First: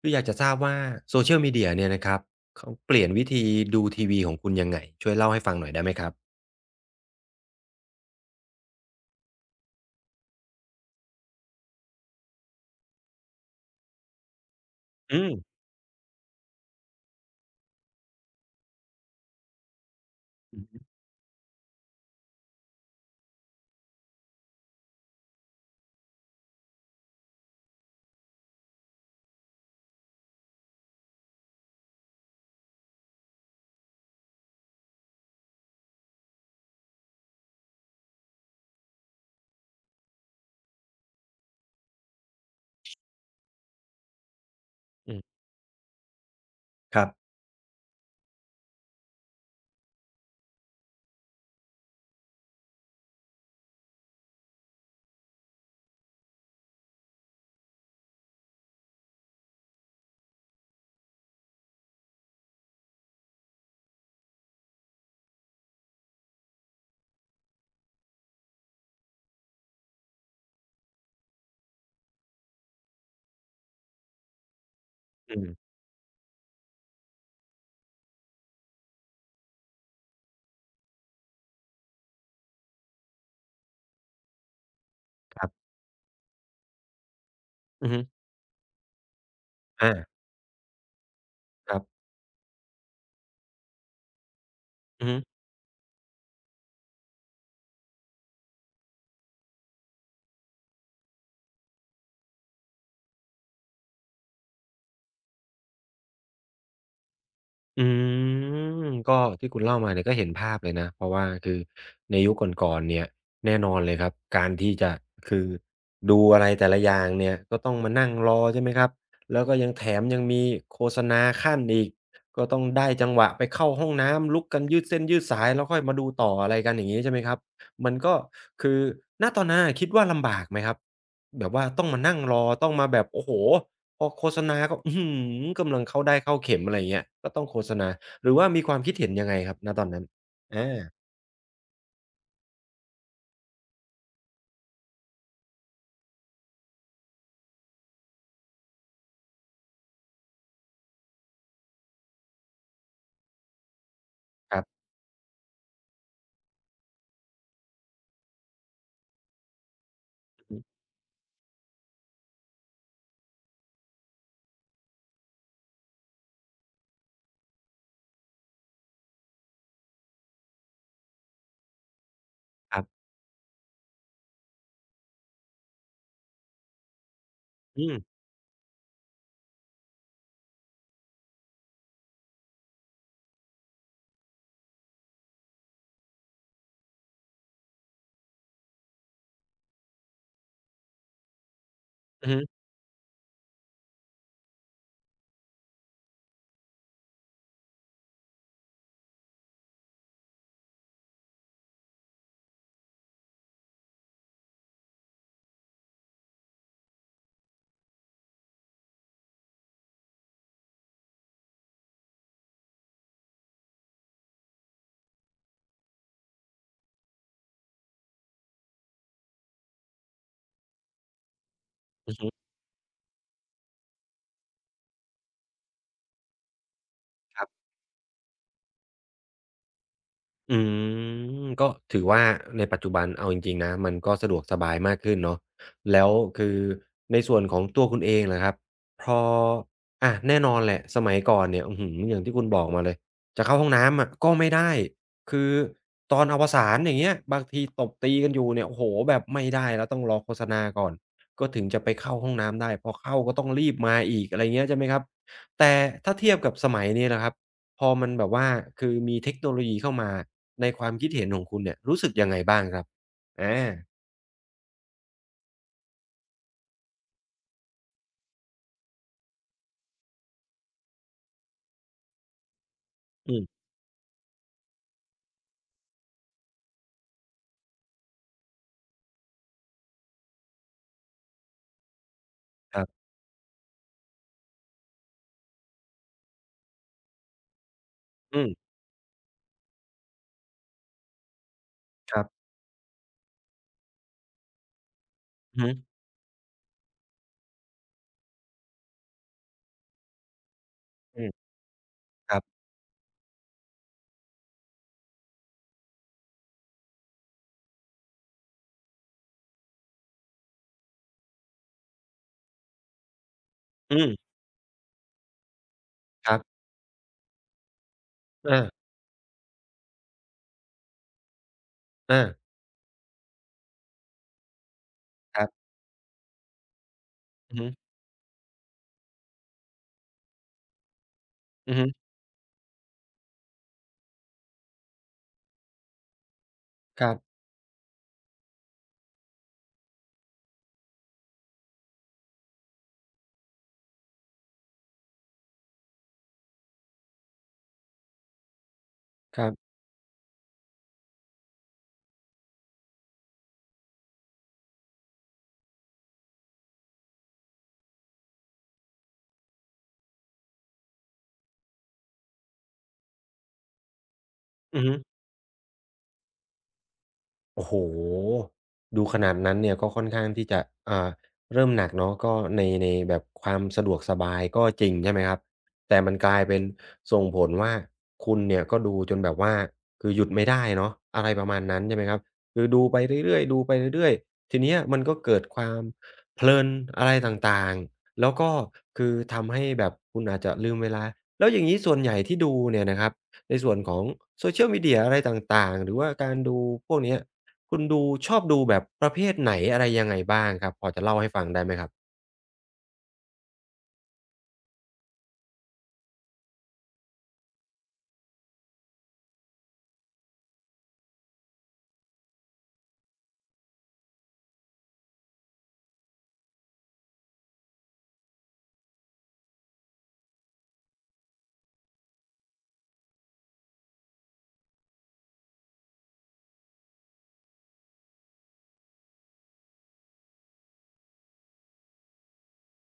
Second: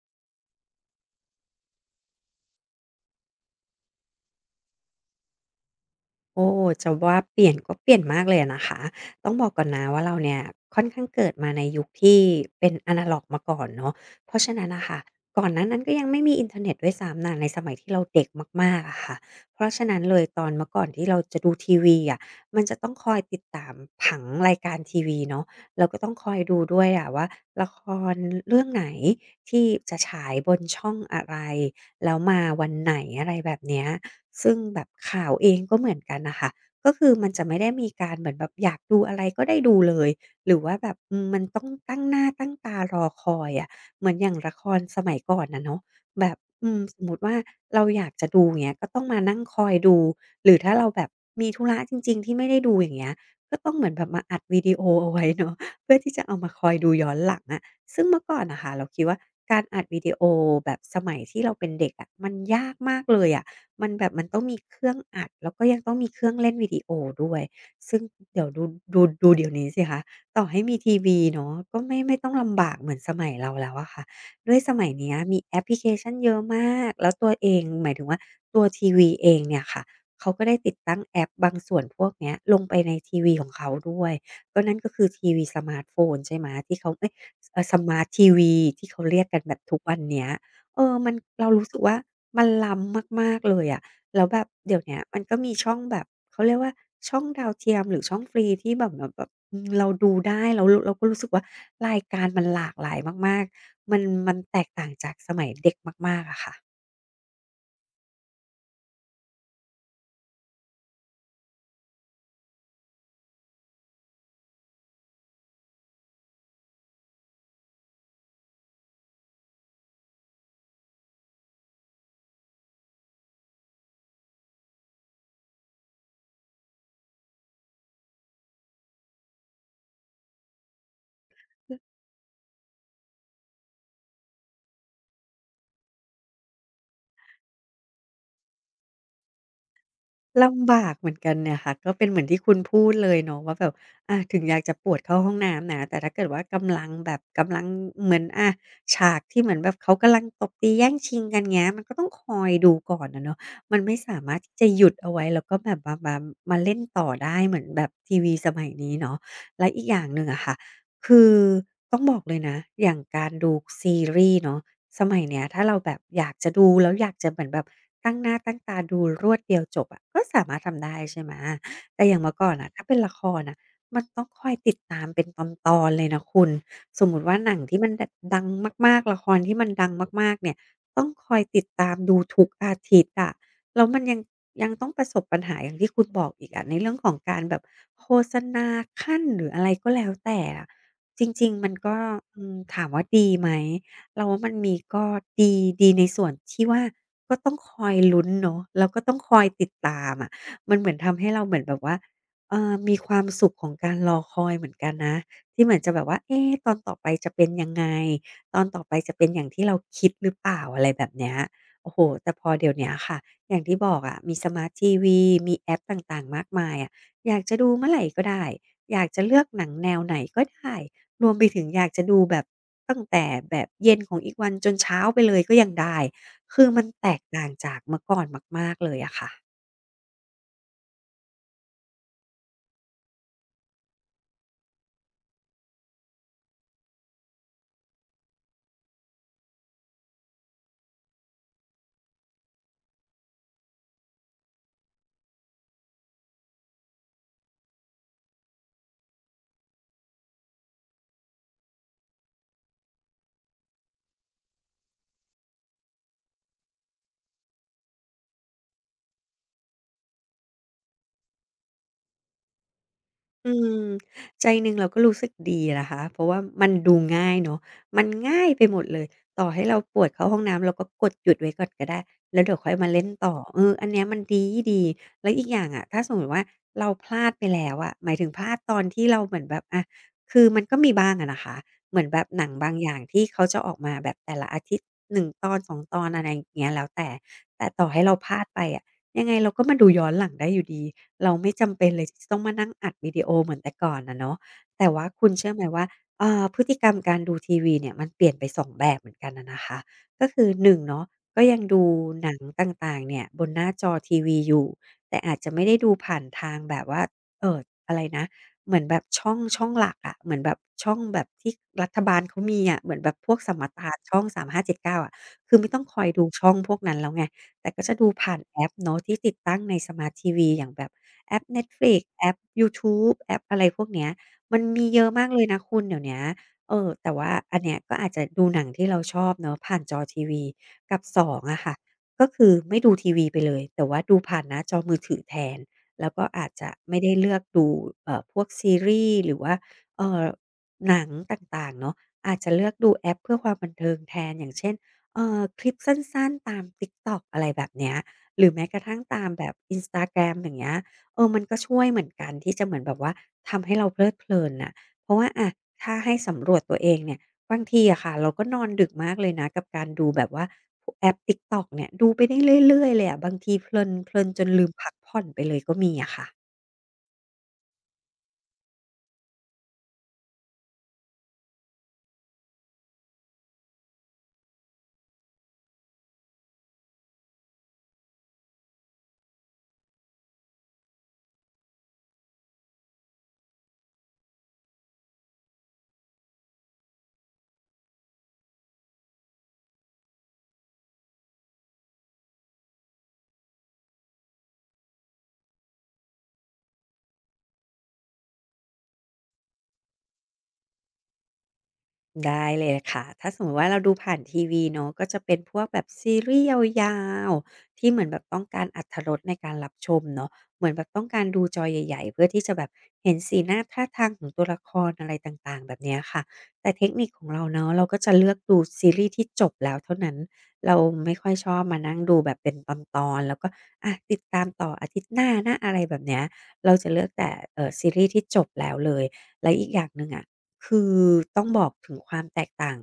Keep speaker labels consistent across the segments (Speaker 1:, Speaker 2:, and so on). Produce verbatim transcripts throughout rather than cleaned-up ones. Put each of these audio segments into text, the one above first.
Speaker 1: คืออยากจะทราบว่าโซเชียลมีเดียเนี่ยนะครับเขาเปลี่ยนวิธีดูทีวีของคุณยังไงช่วยเล่าให้ฟังหน่อยได้ไหมครับ
Speaker 2: โอ้จะว่าเปลี่ยนก็เปลี่ยนมากเลยอะนะคะ ต้องบอกก่อนนะว่าเราเนี่ยค่อนข้างเกิดมาในยุคที่เป็นอนาล็อกมาก่อนเนาะเพราะฉะนั้นน่ะค่ะ
Speaker 1: อืม
Speaker 2: ก่อนหน้านั้นก็ยังไม่มีอินเทอร์เน็ตด้วยซ้ำน่ะในสมัยที่เราเด็กมากๆอะค่ะ เพราะฉะนั้นเลยตอน
Speaker 1: อือ
Speaker 2: เมื่อ
Speaker 1: ฮึ
Speaker 2: ก่อนที่เราจะดูทีวีอะมันจะต้องคอยติดตามผังรายการทีวีเนาะเราก็ต้องคอยดูด้วยอะว่าละครเรื่องไหนที่จะฉายบนช่องอะไรแล้วมาวันไหนอะไรแบบเนี้ย ซึ่งแบบข่าวเองก็เหมือนกันนะคะ ก็คือมันจะไม่ได้มีการเหมือนแบบอยากดูอะไรก็ได้ดูเลย หรือว่าแบบอืมมันต้องตั้งหน้าตั้งตารอคอยอะเหมือนอย่างละครส
Speaker 1: อื
Speaker 2: มัยก่
Speaker 1: ม
Speaker 2: อนน่ะเนาะแบบอืมส
Speaker 1: ค
Speaker 2: ม
Speaker 1: รั
Speaker 2: มุติ
Speaker 1: บ
Speaker 2: ว่าเราอยากจะดูอย่างเงี้ยก็ต้องมานั่งคอยดู หรือถ้าเราแบบมีธุระจริงๆที่ไม่ได้ดูอย่างเงี้ยก็ต้องเหมือนแบบมาอัดวิดีโอเอาไว้เนาะเพื่อที่จะเอามาคอยดูย้อนหลังอะซึ่งเมื่อก่อนน่ะค่ะเราคิดว่าการอัดวิดีโอแบบสมัยที่เราเป็นเด็กอะมันยากมากเลยอะ มันแบบมันต้องมีเครื่องอัดแล้วก็ยังต้องมีเครื่องเล่นวิดีโอด้วยซึ่งเดี๋ยวดูดูดูเดี๋ยวนี้สิคะต่อให้มีทีวีเนาะก็ไม่ไม่ต้องลำบากเหมือนสมัยเราแล้วอะค่ะด้วยสมัยเนี้ย
Speaker 1: อื
Speaker 2: มีแอ
Speaker 1: ม
Speaker 2: ปพลิเคชันเยอะมากแล้วตัวเองหมายถึงว่าตัวทีวีเองเนี่ยค่ะเขาก็ได้ติดตั้งแอปบางส่วนพวกเนี้ยลงไปในทีวีของเขาด้วยก็นั่นก็คือที
Speaker 1: ค
Speaker 2: วี
Speaker 1: รั
Speaker 2: ส
Speaker 1: บ
Speaker 2: มาร์ตโฟนใช่ไหมที่เขาเอ๊ยเอ่อส
Speaker 1: อือ
Speaker 2: มา
Speaker 1: ฮึ
Speaker 2: ร์ตทีวีที่เขาเรียกกันแบบทุก
Speaker 1: อา
Speaker 2: วันเนี้ย เออมันเรารู้
Speaker 1: ค
Speaker 2: สึ
Speaker 1: รั
Speaker 2: กว่า
Speaker 1: บ
Speaker 2: มันล้ำมากๆเลยอะแล้วแบบเดี๋ยวเนี้ย
Speaker 1: อือฮึ
Speaker 2: มันก็มีช่องแบบเขาเรียกว่าช่องดาวเทียมหรือช่องฟรีที่แบบแบบแบบอืมเราดูได้แล้วรเราก็รู้สึกว่ารายการมันหลากหลายมากๆมันมันแตกต่างจากสมัยเด็กมากๆอะค่ะ
Speaker 1: อืมก็ที่คุณเล่ามาเนี่ยก็เห็นภาพเลยนะเพราะว่าคือในยุคก่อนๆเนี่ยแน่นอนเลยครับการที่จะคือดูอะไรแต่ละอย่างเนี่ยก็ต้องมานั่งรอใช่ไหมครับแล้วก็ยังแถมยังมีโฆษณาขั้นอีกก็ต้องได้จังหวะไปเข้าห้องน้ำลุกกันยืดเส้นยืดสายแล้วค่อยมาดูต่ออะไรกันอย่างงี้ใช่ไหมครับมันก็คือณตอนนั้นนะคิดว่าลำบากไหมครับแบบว่าต้องมานั่งรอต้องมาแบบโอ้โฮ พอโฆษณาก็อื้อฮือกำลังเข้าได้เข้าเข็มอะไรอย่างเงี้ยก็ต้องโฆษณาหรือว่ามีความคิดเห็นยังไงครับณตอนนั้นอา
Speaker 2: ลำบากเหมือนกันเนี่ยค่ะก็เป็นเหมือนที่คุณพูดเลยเนาะว่าแบบอาถึงอยากจะปวดเข้าห้องน้ำนะแต่ถ้าเกิดว่ากำลังแบบกำลังเหมือนอาฉากที่เหมือนแบบเขากำลังตบตีแย่งชิงกันเงี้ยมันก็ต้องคอยดูก่อนอะเนาะมันไม่สามารถที่
Speaker 1: ค
Speaker 2: จะ
Speaker 1: ร
Speaker 2: หยุดเอาไว้แล้วก็แบบมามามาเล่นต่อได้เหมือนแบบทีวีสมัยนี้เนาะและอีกอย่างหนึ่งอะค่ะคือต้องบอกเลยนะอย่างการดูซีรีส์เนาะ สมัยเนี้ยถ้าเราแบบอยากจะดูแล้วอยากจะเหมือนแบบตั้งหน้าตั้งตาดูรวดเดียวจบอะก็สามารถทำได้ใช่ไหมแต่อย่างเมื่อก่อนน่ะ
Speaker 1: ั
Speaker 2: ถ้า
Speaker 1: บๆ
Speaker 2: เป็นละครน่ะมันต้องคอยติดตามเป็นตอนๆเลยนะคุณสมมุติว่าหนังที่
Speaker 1: อื
Speaker 2: มัน
Speaker 1: ม
Speaker 2: ดดังมากๆละครที่มันดังมากๆเนี่ยต้องคอยติดตามดูทุกอาทิตย์อะแล้วมันยังยังต้องประสบปัญหาอย่างที่คุณบอกอีกอะในเรื่องของการแบบโฆษณาขั้นหรืออะไรก็แล้วแต่อะจริงๆมันก็
Speaker 1: อือฮึ
Speaker 2: อืมถามว่าดีไหม เราว่ามันมีก็ดีดีในส่วนที่ว่าก็ต้องคอยลุ้นเนาะแล้วก็ต้องคอยติดตามอะมันเหมือนทำให้เราเหมือนแบบว่าเอ่อมีความสุขของการรอคอยเหมือนกันนะที่เหมือนจะแบบว่าเอ๊ตอนต่อไปจะเป็นยังไงตอนต่อไปจะเป็นอย่างที่เราคิดหรือเปล่าอะไรแบบเนี้ยโอ้โฮแต่พอเดี๋ยวเนี้ยค่ะอย่างที่บอกอะมีสมาร์ตทีวีมีแอปต่างๆมากมายอะอยากจะดูเมื่อไหร่ก็ได้อยากจะเลือกหนังแนวไหนก็ได้ รวมไปถึงอยากจะดูแบบตั้งแต่แบบเย็นของอีกวันจนเช้าไปเลยก็ยังได้ คือมันแตก
Speaker 1: ค
Speaker 2: ต่า
Speaker 1: รั
Speaker 2: ง
Speaker 1: บ
Speaker 2: จากเมื่อก่อนมากๆเลยอะค่ะ
Speaker 1: อืมก็ถือว่าในปัจจุบันเอาจริงๆนะมันก็สะดวกสบายมากขึ้นเนาะแล้วคือในส่วนของตัวคุณเองล่ะครับพออะแน่นอนแหละสมัยก่อนเนี่ยอื้อฮืออย่างที่คุณบอกมาเลยจะเข้าห้องน้ำอะก็ไม่ได้คือตอนอวสานอย่างเงี้ยบางทีตบตีกันอยู่เนี่ยโอ้โฮแบบไม่ได้แล้วต้องรอโฆษณาก่อนก็ถึงจะไปเข้าห้องน้ำได้พอเข้าก็ต้องรีบมาอีกอะไรเงี้ยใช่ไหมครับแต่ถ้าเทียบกับสมัยนี้ล่ะครับ พอมันแบบว่าคือมีเทคโนโลยีเข้ามาในความคิดเห็นของคุณเนี่ยรู้สึกยังไงบ้างครับอ
Speaker 2: อื
Speaker 1: า
Speaker 2: มใจหนึ่งเราก็รู้สึกดีนะคะเพราะว่ามันดูง่ายเนาะมันง่ายไปหมดเลยต่อให้เราปวดเข้าห้องน้ำเราก็กดหยุดไว้ก่อนก็ได้แล้วเดี๋ยวค่อยมาเล่นต่
Speaker 1: อื
Speaker 2: อเอ
Speaker 1: ม
Speaker 2: ออันเนี้ยมันดีดีแล้วอีกอย่างอะถ้าสมมุติว่าเราพลาดไปแล้วอะหมายถึงพลาดตอนที่เราเหมือนแบบอะคือมันก็มีบ้างอะนะคะเหมือนแบบหนังบาง
Speaker 1: ครั
Speaker 2: อย่าง
Speaker 1: บ
Speaker 2: ที่เขาจะออกมาแบบแต่ละอาทิตย์หนึ่งตอนสองตอนอะไรอย่างเงี้ยแล้วแต่แต่ต่อให้เราพ
Speaker 1: อื
Speaker 2: ลาด
Speaker 1: ม
Speaker 2: ไปอะยังไงเราก็มาดูย้อนหลังได้อยู่ดี เราไม่จำเป็นเลย
Speaker 1: ค
Speaker 2: ที่
Speaker 1: รั
Speaker 2: จะต้อง
Speaker 1: บ
Speaker 2: มานั่งอัดวิดีโอเหมือนแต่ก่อนนะเนาะแต่ว่าคุณเชื่อ
Speaker 1: อื
Speaker 2: ไหม
Speaker 1: อฮึ
Speaker 2: ว่าเอ่อพฤติกรรมการดูทีวีเนี่ยมันเปลี่ยนไปสองแบบเหมือนกันน่ะนะคะก็คือหนึ่งเนาะ
Speaker 1: อื
Speaker 2: ก็
Speaker 1: ม
Speaker 2: ยังดูห
Speaker 1: ค
Speaker 2: นัง
Speaker 1: รับ
Speaker 2: ต่างๆเนี่ยบนหน้าจอทีวีอยู่ แต่อาจจะไม่ได้ดูผ่านทางแบบว่าเอ่ออะไรนะเหมือนแบบช่องช่องหลักอะเหมือนแบบช่องแบบที่รัฐบาลเขามีอะเหมือนแบบพวกสมทา
Speaker 1: อื
Speaker 2: นช่อง
Speaker 1: ม
Speaker 2: สาม ห้า เจ็ด เก้าอะคือไม่ต้องคอยดู
Speaker 1: ครั
Speaker 2: ช่อง
Speaker 1: บ
Speaker 2: พวกนั้นแล้วไงแต่ก็จะดูผ่านแอป
Speaker 1: อ
Speaker 2: เนาะที่ติดตั้งในสมาร์ตทีวีอย่างแบบ แอป Netflix
Speaker 1: า
Speaker 2: แอ
Speaker 1: ๆ
Speaker 2: ปยูทูบแอปอะไรพวกเนี้ยมันมีเยอะมาก
Speaker 1: ค
Speaker 2: เลย
Speaker 1: รั
Speaker 2: นะ
Speaker 1: บ
Speaker 2: คุณเดี๋ยวเนี้ยเออ แต่ว่า
Speaker 1: อือ
Speaker 2: อัน
Speaker 1: ฮึ
Speaker 2: เนี้ยก็อาจจะดูหนังที่เราชอบเนาะผ่านจอทีวีกับสององอะ
Speaker 1: อื
Speaker 2: ค่ะ
Speaker 1: อฮึ
Speaker 2: ก็คือไม่ดูทีวีไปเลย แต่ว่าดูผ่านหน้าจอมือถือแทน แล้วก็อาจจะไม่
Speaker 1: ครั
Speaker 2: ได้
Speaker 1: บ
Speaker 2: เลือกดูเอ่อพวกซีรีส์หรือว่าเอ่อหนังต่างๆเนาะอาจจะเลือกดูแอปเพื่อความบันเทิงแทนอย่างเช่นเอ่อคลิปสั้นๆตาม TikTok อะไรแบบเนี้ยหรือแม้กระทั่งตาม
Speaker 1: ค
Speaker 2: แบ
Speaker 1: รั
Speaker 2: บ
Speaker 1: บ
Speaker 2: Instagram อย่างเงี้ย เออมันก็ช่วยเหมือนกันที่จะเหมือนแบบว่าทำให้เราเพลิดเพลินน่ะเพราะว่าอะถ้าให้สำรวจตัวเองเนี่ยบางทีอะค่ะเราก็นอนดึกมากเลยนะกับการดูแบบว่าพวกแอป TikTok เนี่ยดูไปได้เรื่อยๆเลยอะบางทีเพลินเพลินจนลืม
Speaker 1: อือ
Speaker 2: พั
Speaker 1: ฮึ
Speaker 2: กผ่อนไปเลยก็มีอะค่ะ
Speaker 1: โอ้โฮดูขนาดนั้นเนี่ยก็ค่อนข้างที่จะอ่าเริ่มหนักเนาะก็ในในแบบความสะดวกสบายก็จริงใช่ไหมครับแต่มันกลายเป็นส่งผลว่าคุณเนี่ยก็ดูจนแบบว่าคือหยุดไม่ได้เนาะอะไรประมาณนั้นใช่ไหมครับคือดูไปเรื่อยๆดูไปเรื่อยๆทีเนี้ยมันก็เกิดความเพลินอะไรต่างๆแล้วก็คือทำให้แบบคุณอาจจะลืมเวลาแล้วอย่างงี้ส่วนใหญ่ที่ดูเนี่ยนะครับในส่วนของ Social Media อะไรต่างๆหรือว่าการดูพวกเนี้ย คุณดูชอบดูแบบประเภทไหนอะไรยังไงบ้างครับพอจะเล่าให้ฟังได้ไหมครับ
Speaker 2: ได้เลยค่ะถ้าสมมติว่าเราดูผ่านทีวีเนาะก็จะเป็นพวกแบบซีรีส์ยาวๆที่เหมือนแบบต้องการอรรถรสในการรับชมเนาะเหมือนแบบต้องการดูจอใหญ่ๆเพื่อที่จะแบบเห็นสีหน้าท่าทางของตัวละครอะไรต่างๆแบบเนี้ยค่ะแต่เทคนิคของเราเนาะเราก็จะเลือกดูซีรีส์ที่จบแล้วเท่านั้นเราไม่ค่อยชอบมานั่งดูแบบเป็นตอนๆ แล้วก็อะติดตามต่ออาทิตย์หน้านะอะไรแบบเนี้ยเราจะเลือกแต่เออซีรีส์ที่จบแล้วเลยและอีกอย่างหนึ่งอะ คือต้องบอกถึงความแตกต่าง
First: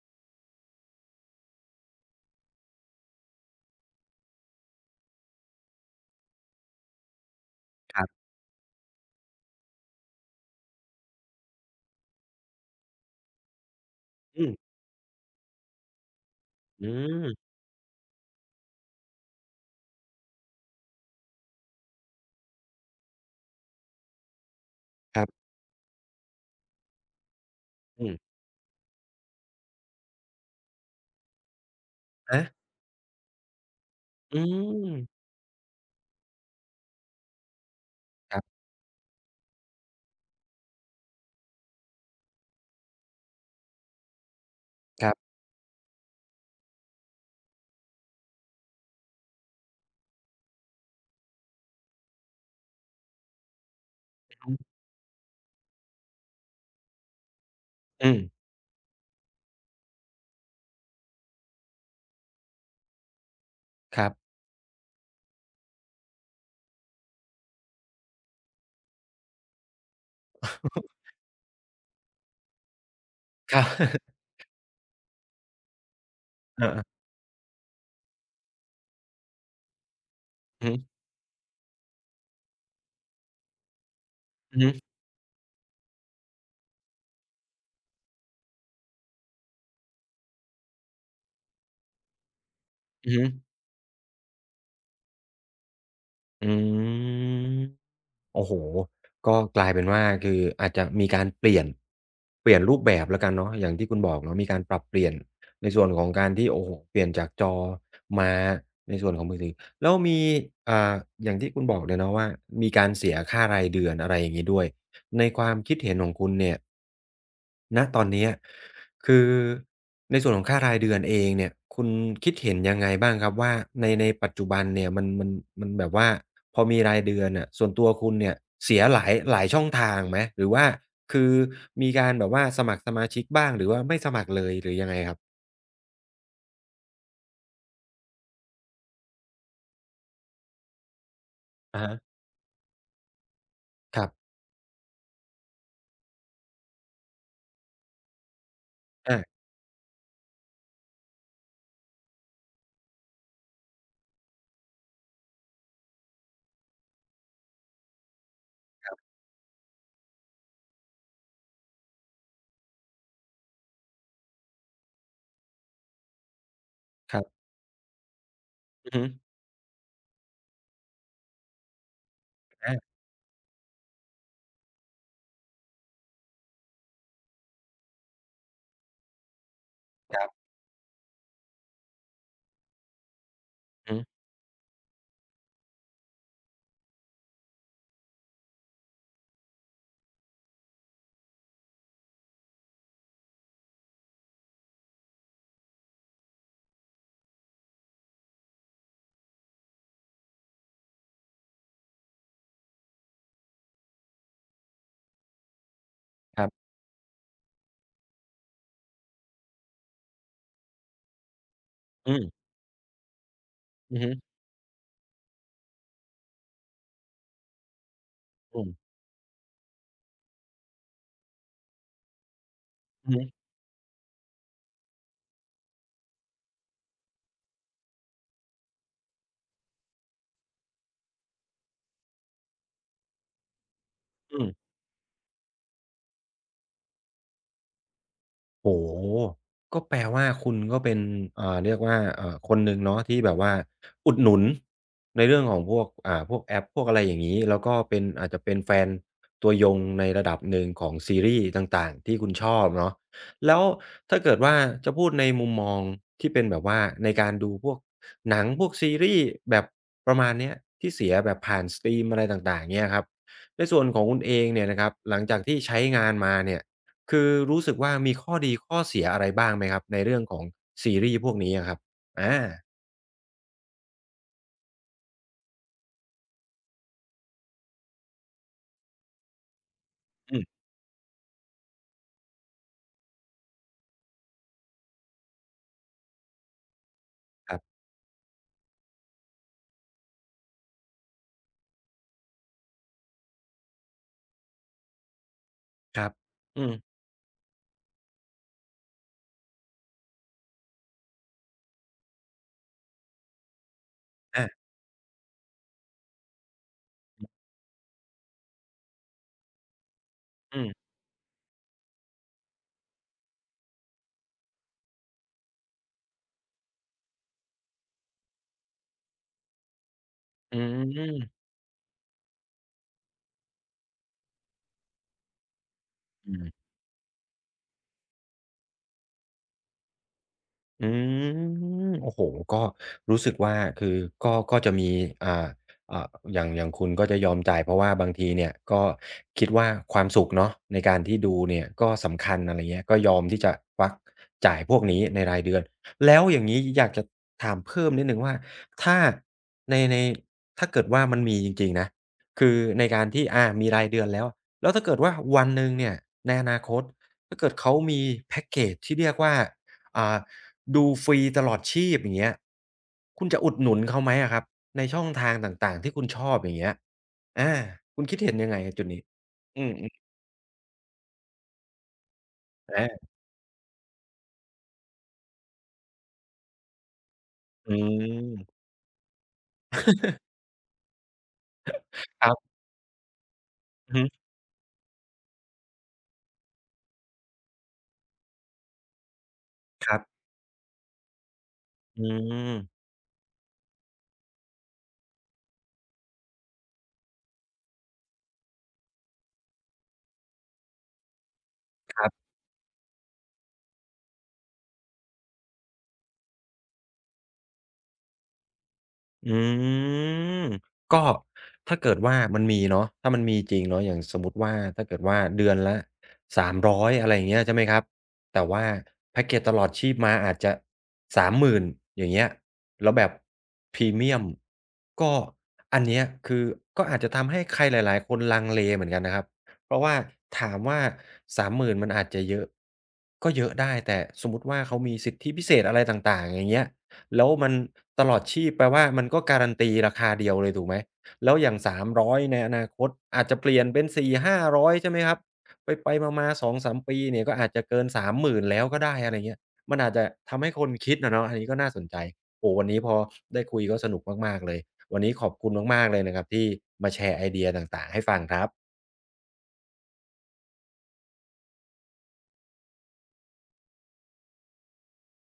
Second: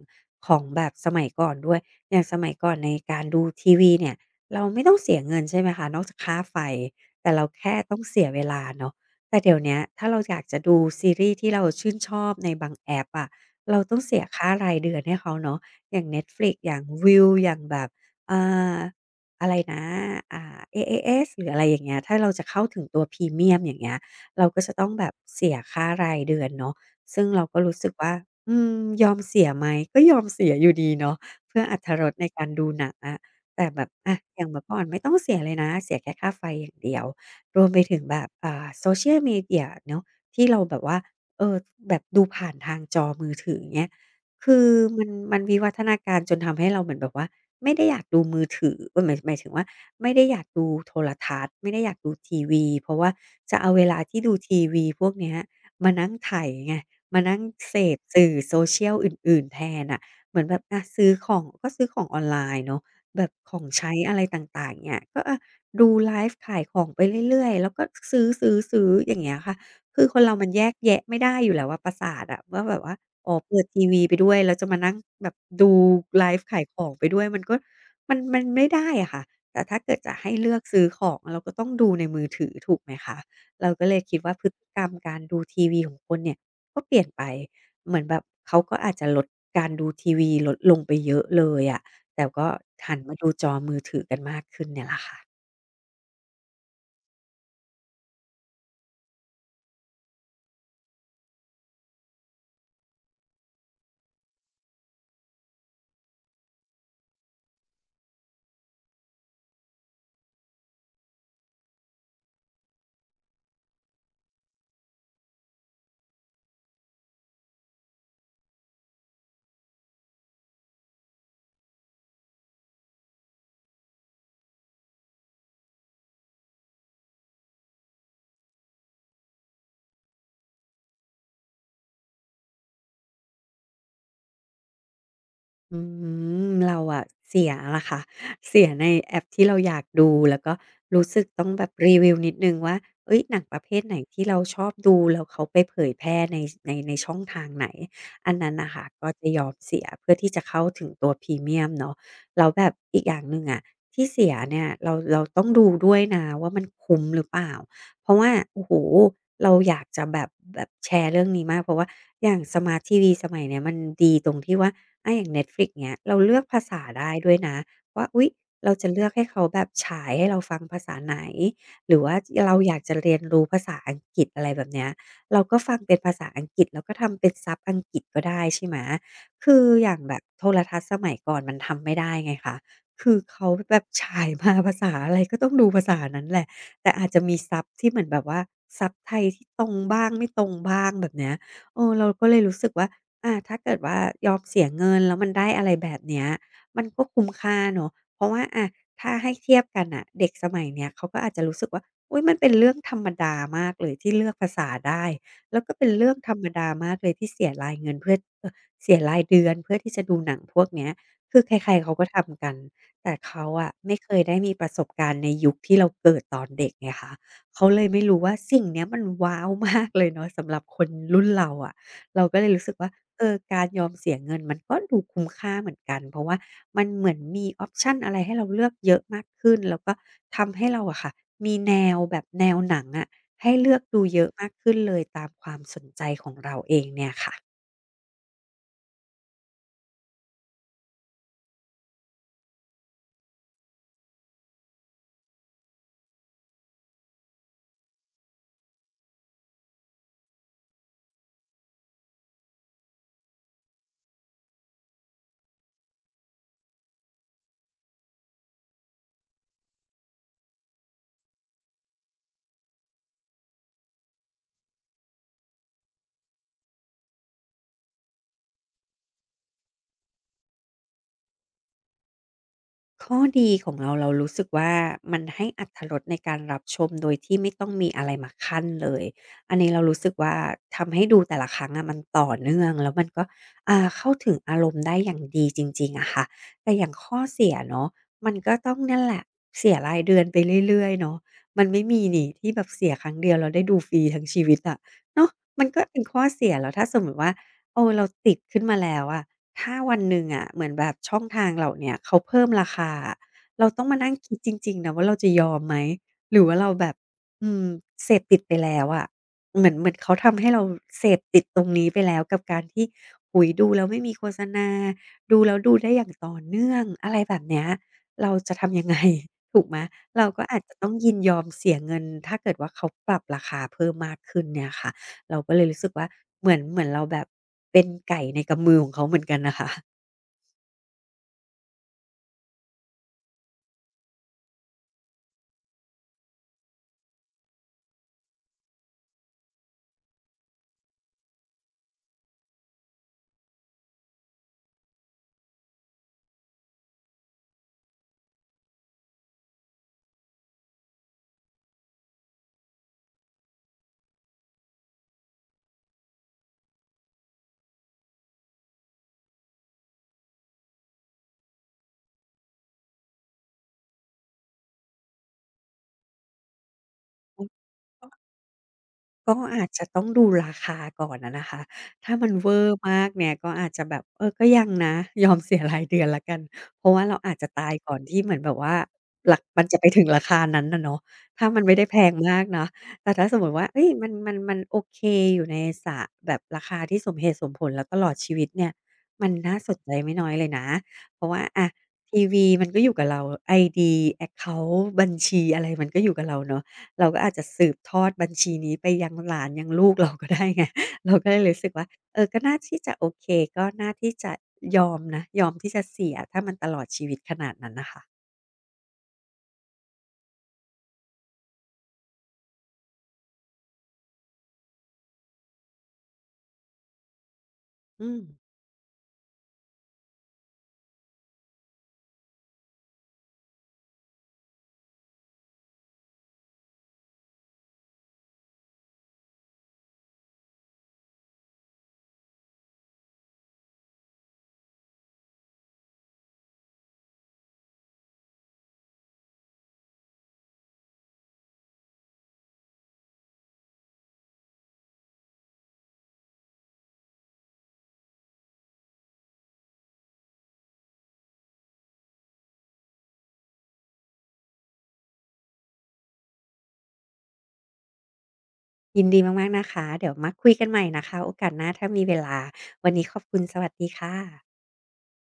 Speaker 2: ของแบบสมัยก่อนด้วยอย่างสมัยก่อนในการดูทีวีเนี่ยเราไม่ต้องเสียเงินใช่ไหมคะนอกจากค่าไฟแต่เราแค่ต้
Speaker 1: ค
Speaker 2: อง
Speaker 1: รั
Speaker 2: เสี
Speaker 1: บ
Speaker 2: ยเวลาเนาะแต่เดี๋ยวเนี้ยถ้าเราอยากจะดูซีรีส์ที่เราชื่นชอบในบางแอปอะเราต้องเสีย
Speaker 1: อื
Speaker 2: ค่า
Speaker 1: ม
Speaker 2: รายเดือนให้เขาเนาะอย่าง Netflix อย่าง
Speaker 1: อื
Speaker 2: Viu อย่า
Speaker 1: ม
Speaker 2: งแบบอ่าอะไรนะอ่า เอ เอ เอส หรืออะไรอย่างเงี้ยถ้าเราจะเข้าถึงตัวพรีเมียมอย่างเงี้ยเราก็จะต้องแบบ
Speaker 1: ครับ
Speaker 2: เสียค่ารายเดือนเนาะ ซึ่งเราก็รู้สึก
Speaker 1: อื
Speaker 2: ว่า
Speaker 1: ม
Speaker 2: อืมยอมเสียไหมก็ยอมเสียอยู่ดีเนาะเพื่ออรรถรสใน
Speaker 1: ฮะ
Speaker 2: การดูหนังอะแต่แบบอะ
Speaker 1: อื
Speaker 2: อย่างเมื่อก่อน
Speaker 1: ม
Speaker 2: ไม่ต้องเสียเลยนะเสียแค่ค่าไฟอย่างเดียวรวมไปถึงแบบ
Speaker 1: ครับ
Speaker 2: อ่า Social Media เนาะที่เราแบบว่าเออแบบดูผ่านทางจอมือถืออย่างเงี้ยคือมั
Speaker 1: ค
Speaker 2: น
Speaker 1: รับ
Speaker 2: มันวิวัฒนาการจนทำให้เราเหมือนแบบว่าไม่ได้อยากดูมือถือเออหมายหมายถึงว่าไม่ได้อยากดูโทรทัศน์ไม่ได้อยากดูทีวีเพราะว่าจะเอาเวลาที่ดู
Speaker 1: อือฮึ
Speaker 2: ทีวีพวกเนี้ยมานั่งไถไง มานั่งเสพ
Speaker 1: อืม
Speaker 2: สื่อโซเช i ยลอื่นๆแทนน่ะเหมือนแบบอะซื้อของก็ซื้อของออนไลน์เนาะแบบของใช้
Speaker 1: ครั
Speaker 2: อะไร
Speaker 1: บ
Speaker 2: ต่างๆเนี่ยก็อะดูไลฟ์ขายของไปเรื่อยๆแล้วก็ซื้อๆๆอย่างเงี้ยค่ะคือคนเรามันแยกแยะไม่ได้อยู่แล้วอะประสาทอะว่าแบบว่าอ๋อ
Speaker 1: ค
Speaker 2: เปิ
Speaker 1: รั
Speaker 2: ด
Speaker 1: บ
Speaker 2: ทีวีไป ด้วยแล้วจะมานั่งแบบดูไลฟ์ขายของ
Speaker 1: เออ
Speaker 2: ไปด้วยมันก็มันมันไม่ได้อะค่ะแต่ถ้าเกิดจะให้เลือก
Speaker 1: ๆอือฮึ
Speaker 2: ซื้อของเราก็ต้องดูในมือถือถูกไหมคะเราก็เลยคิดว่าพฤ
Speaker 1: อือ
Speaker 2: ติกร
Speaker 1: ฮึ
Speaker 2: รมการดูทีวีของคนเนี่ย ก็เปลี่ยนไปเหมือนแบบเขาก็อาจจะลดการดูทีวีลดลงไปเยอะเลยอะแต่ก็หัน
Speaker 1: อือ
Speaker 2: มา
Speaker 1: ฮึ
Speaker 2: ดูจอมือถือกันมากขึ้นเนี่ยแหละค่ะ
Speaker 1: อืม โอ้โฮก็กลายเป็นว่าคืออาจจะมีการเปลี่ยนเปลี่ยนรูปแบบแล้วกันเนาะอย่างที่คุณบอกเนาะมีการปรับเปลี่ยนในส่วนของการที่โอ้โฮเปลี่ยนจากจอมาในส่วนของมือถือแล้วมีอ่าอย่างที่คุณบอกเลยเนาะว่ามีการเสียค่ารายเดือนอะไรอย่างงี้ด้วยในความคิดเห็นของคุณเนี่ยณตอนเนี้ย คือในส่วนของค่ารายเดือนเองเนี่ยคุณคิดเห็นยังไงบ้างครับว่าในในปัจจุบันเนี่ยมันมันมันแบบว่าพอมีรายเดือนน่ะส่วนตัวคุณเนี่ยเสียหลายหลายช่องทางไหมหรือว่าคือมีการแบบว่าสมัครสมาชิกบ้างหรือว่าไม่สมัครเลยหรือยังไงครับ
Speaker 2: อืมเราอะเสียล่ะค่ะเสียในแอปที่เราอยากดูแล้วก็รู้สึกต้องแบบ
Speaker 1: อะฮะ
Speaker 2: รีวิวนิดหนึ่งว่าเฮ้ยหนังประเภทไหน
Speaker 1: ครั
Speaker 2: ที่
Speaker 1: บ
Speaker 2: เราชอบดูแล้วเขาไปเผยแพร่ในในในช่องทางไหนอันนั้นน่ะค่ะก็จะ
Speaker 1: อา
Speaker 2: ยอมเสียเพื่อที่จะเข้าถึงตัวพรีเมียมเนาะแล้วแบบอีกอย่างหนึ่งอะที่เสียเนี่ยเราเราต้องดูด้วยนะว่ามันคุ้มหรือเปล่าเพราะว่าโอ้โฮเราอยากจะแบบแบบแชร์เรื่องนี้มากเพราะว่าอย่างสมาร์ตทีวีสมัยเนี้ยมันดีตรงที่ว่า อาอย่าง Netflix เนี้ยเราเลือกภาษาได้
Speaker 1: ครั
Speaker 2: ด้วย
Speaker 1: บ
Speaker 2: นะว่าอุ๊ยเราจะ
Speaker 1: อือฮึ
Speaker 2: เลือกให้เขาแบบฉายให้เราฟังภาษาไหนหรือว่าเราอ
Speaker 1: อา
Speaker 2: ยากจะเรียนรู้ภาษาอังกฤษอะไรแบบเนี้ยเราก็ฟังเป็นภาษาอังกฤษแล้วก็ทำเป็นซับอังกฤษก็ได้ใช่ไหมคืออย่างแบ
Speaker 1: ค
Speaker 2: บ
Speaker 1: รั
Speaker 2: โท
Speaker 1: บ
Speaker 2: รทัศน์สมัยก่อนมันทำไม่ได้ไงคะคือเขาแบบ
Speaker 1: อือฮึ
Speaker 2: ฉายมาภาษาอะไรก็ต้องดูภาษานั้นแหละแต่อาจจะมีซับที่เหมือนแบบว่าซับไทยที่ตรงบ้างไม่ตรงบ้างแบบเนี้ยเออเราก็เลยรู้สึกว่า อาถ้าเกิดว่ายอมเสียเงินแล้วมันได้อะไรแบบเนี้ยมันก็คุ้มค่าเนาะเพราะว่าอะถ้าให้เทียบกันน่ะเด็กสมัยเนี้ยเขาก็อาจจะรู้สึกว่าอุ๊ยมันเป็นเรื่องธรรมดามากเลยที่เลือกภาษาได้แล้วก็เป็นเรื่องธร
Speaker 1: ค
Speaker 2: รม
Speaker 1: รับ
Speaker 2: ดามากเลยที่เสียรายเงินเพื่อเอ่อเสียรายเดือนเพื่อที่จะดูหนังพวกเนี้ยคือใครๆเขาก็
Speaker 1: อื
Speaker 2: ทำ
Speaker 1: ม
Speaker 2: กันแต่เขาอะไม่
Speaker 1: อือ
Speaker 2: เค
Speaker 1: ฮึ
Speaker 2: ยได้มีประสบการณ์ในยุคที่เราเกิดตอนเด็กไงคะเขาเลยไม่รู้ว่าสิ่ง
Speaker 1: อืม
Speaker 2: เนี้ยมันว้าวมากเลยเนาะสำหรับคนรุ่นเราอะ เราก็เลยรู้สึกว่า
Speaker 1: อือ
Speaker 2: เอ
Speaker 1: ฮึ
Speaker 2: อการยอมเสียเงินมันก็ดูคุ้มค่าเหมือนกันเพราะว่ามันเหมือนมีออปชันอะไรให้เราเลือกเยอะมากขึ้นแล้วก็ทำให้เราอะค่ะมีแนวแบบแนวหนังอะให้เลือกดูเยอะ
Speaker 1: อื
Speaker 2: มาก
Speaker 1: ม
Speaker 2: ขึ้นเลยตามความสนใจของเราเองเนี่ยค่ะ
Speaker 1: โอ้โฮก็แปลว่าคุณก็เป็นอ่าเรียกว่าเอ่อคนหนึ่งเนาะที่แบบว่าอุดหนุนในเรื่องของพวกอ่าพวกแอปพวกอะไรอย่างงี้แล้วก็เป็นอาจจะเป็นแฟนตัวยงในระดับหนึ่งของซีรีส์ต่างๆที่คุณชอบเนาะแล้วถ้าเกิดว่าจะพูดในมุมมองที่เป็นแบบว่าในการดูพวกหนังพวกซีรีส์แบบประมาณเนี้ยที่เสียแบบผ่านสตรีมอะไรต่างๆเงี้ยครับในส่วนของคุณเองเนี่ยนะครับหลังจากที่ใช้งานมาเนี่ย คือรู้สึกว่ามีข้อดีข้อเสียอะไรบ้างไหมครับในเรื่องของซีรีส์พวกนี้อะครับอา
Speaker 2: ข้อดีของเราเรารู้สึกว่ามันให้อรรถรสในการรับชมโดยที่ไม่ต้องมีอะไรมาคั่นเลยอันนี้เรารู้สึกว่า
Speaker 1: อืม
Speaker 2: ทำให้ดูแต่ละครั้งอะมันต่อเนื่องแล้วมันก็อ่าเข้าถึงอารมณ์ได้อย่างดีจริงๆอะค่ะแต่อย่างข้อเสี
Speaker 1: ค
Speaker 2: ย
Speaker 1: รับ
Speaker 2: เนาะมันก็ต้องนั่นแหละเสียรายเดือนไปเรื่อยๆเนาะมันไม่มีนี่ที่แบบเสียครั้งเดียวแล้วได้ดูฟรีทั้งชีวิตอะเนาะมันก็
Speaker 1: ค
Speaker 2: เป็น
Speaker 1: รับ
Speaker 2: ข้อเสีย
Speaker 1: อื
Speaker 2: แล้ว
Speaker 1: ม
Speaker 2: ถ้าสมมุติว่าเออเราติดขึ้นมาแล้วอะ ถ้าวันหนึ่งอะเหมือนแบบช่องทางเหล่าเนี้ยเขาเพิ่มราคาอะเราต้องมานั่งคิด
Speaker 1: อา
Speaker 2: จริงๆนะว่าเราจะยอมไหมหรือว่าเราแบบอืมเสพติดไปแล้วอะเหมือนเหมือนเขาทำให้
Speaker 1: อื
Speaker 2: เรา
Speaker 1: ม
Speaker 2: เสพติดตรงนี้ไปแล้วกับการที่โอ้โฮดูแล้วไม่มีโฆษณาดูแล้วดูได้อย่างต่อเนื่องอะไรแบบเนี้ยเราจะทำยังไง ถูกไหมเราก็
Speaker 1: อื
Speaker 2: อาจจะต้องยินย
Speaker 1: ม
Speaker 2: อมเสียเงินถ้าเกิดว่าเขาปรับราคาเพิ่มมากขึ้นเนี่ยค่ะ เราก็เลยรู้สึกว่า
Speaker 1: อื
Speaker 2: เหมือน
Speaker 1: ม
Speaker 2: เหมือนเราแบบเป็นไก่ในกำมือของเขาเหมือนกันน่ะค่ะ
Speaker 1: อืมโอ้โฮก็รู้สึกว่าคือก็ก็จะมีอ่าอ่าอย่างอย่างคุณก็จะยอมจ่ายเพราะว่าบางทีเนี่ยก็คิดว่าความสุขเนาะในการที่ดูเนี่ยก็สำคัญอะไรเงี้ยก็ยอมที่จะควักจ่ายพวกนี้ในรายเดือนแล้วอย่างงี้อยากจะถามเพิ่มนิดหนึ่งว่าถ้าในในถ้าเกิดว่ามันมีจริงๆนะคือในการที่อามีรายเดือนแล้วแล้วถ้าเกิดว่าวันหนึ่งเนี่ยในอนาคตถ้าเกิดเขามีแพ็กเกจที่เรียกว่าอ่า ดูฟรีตลอดชีพอย่างเงี้ยคุณจะอุดหนุนเขาไหมอะครับในช่องทางต่างๆที่คุณชอบอย่างเงี้ยอาคุณคิดเห็นยังไงจุดนี้
Speaker 2: ก็
Speaker 1: อื
Speaker 2: อาจ
Speaker 1: ม
Speaker 2: จะต้อ
Speaker 1: ๆ
Speaker 2: งดูราคาก่อนอะนะคะถ้ามันเวอร์มา
Speaker 1: อา
Speaker 2: กเนี่ยก็อาจจะแบบเออก็ยังนะยอมเสียรายเดือนแล้วกันเพราะว่าเราอาจจะตา
Speaker 1: อื
Speaker 2: ยก่อนที่เหมือนแบบ
Speaker 1: ม
Speaker 2: ว่าหลักมันจะไปถึงราคานั้นน่ะเนาะถ้ามันไม่ได้แพง
Speaker 1: ครั
Speaker 2: มาก
Speaker 1: บ
Speaker 2: เนาะแต่ถ้าสมมุติว่าเฮ้ย
Speaker 1: อือฮึ
Speaker 2: มันมันมันโอเคอยู่ในสระแบบราคาที่สมเหตุสมผลแล้วตลอดชีวิตเนี่ยมันน่าสน
Speaker 1: ค
Speaker 2: ใจ
Speaker 1: รับ
Speaker 2: ไม่น้อยเลยนะเพราะว่าอะ
Speaker 1: อื
Speaker 2: ทีวีมันก็
Speaker 1: ม
Speaker 2: อยู่กับเราไอดีแอ็กเคานต์บัญชีอะไรมันก็อยู่กับเราเนาะ เราก็อาจจะสืบทอดบัญชีนี้ไปยังหลานยังลูก เราก็ได้ไง เราก็เลยรู้สึกว่า
Speaker 1: ครั
Speaker 2: เออ
Speaker 1: บ
Speaker 2: ก็น่าที่จะโอเคก็น่าที่จะยอมนะยอมที่จะเสียถ้ามันตลอดชีวิตขนาดนั้นน่ะค่ะ
Speaker 1: อืมก็ถ้าเกิดว่ามันมีเนาะถ้ามันมีจริงเนาะอย่างสมมุติว่าถ้าเกิดว่าเดือนละสามร้อยอยอะไรอย่างเงี้ยใช่ไหมครับ
Speaker 2: อืม
Speaker 1: แต่ว่าแพ็กเกจตลอดชีพมาอาจจะสามหมื่นอย่างเงี้ยแล้วแบบพรีเมียมก็อันเนี้ยคือก็อาจจะทำให้ใครหลายๆคนลังเลเหมือนกันนะครับเพราะว่าถามว่าสามหมื่นมหมื่นมันอาจจะเยอะก็เยอะได้แต่สมมุติว่าเขามีสิทธิพิเศษอะไรต่างๆอย่างเงี้ย แล้วมันตลอดชีพแปลว่ามันก็การันตีราคาเดียวเลยถูกไหมแล้วอย่างสามร้อยในอนาคตอาจจะเปลี่ยนเป็นสี่ห้าร้อยใช่ไหมครับไปๆมาๆสองสามปีเนี่ยก็อาจจะเกินสามหมื่นแล้วก็ได้อะไรเงี้ยมันอาจจะทำให้คนคิดอะเนาะอันนี้ก็น่าสนใจโอ้โฮวันนี้พอได้คุยก็สนุกมากๆเลยวันนี้ขอบคุณมากๆเลยนะครับที่มาแชร์ไอเดียต่างๆให้ฟังครับ
Speaker 2: ยินดีมากๆนะคะเดี๋ยวมาคุยกันใหม่นะคะโอกาสหน้าถ้ามีเวลาวันนี้ขอบคุณสวัสดีค่ะ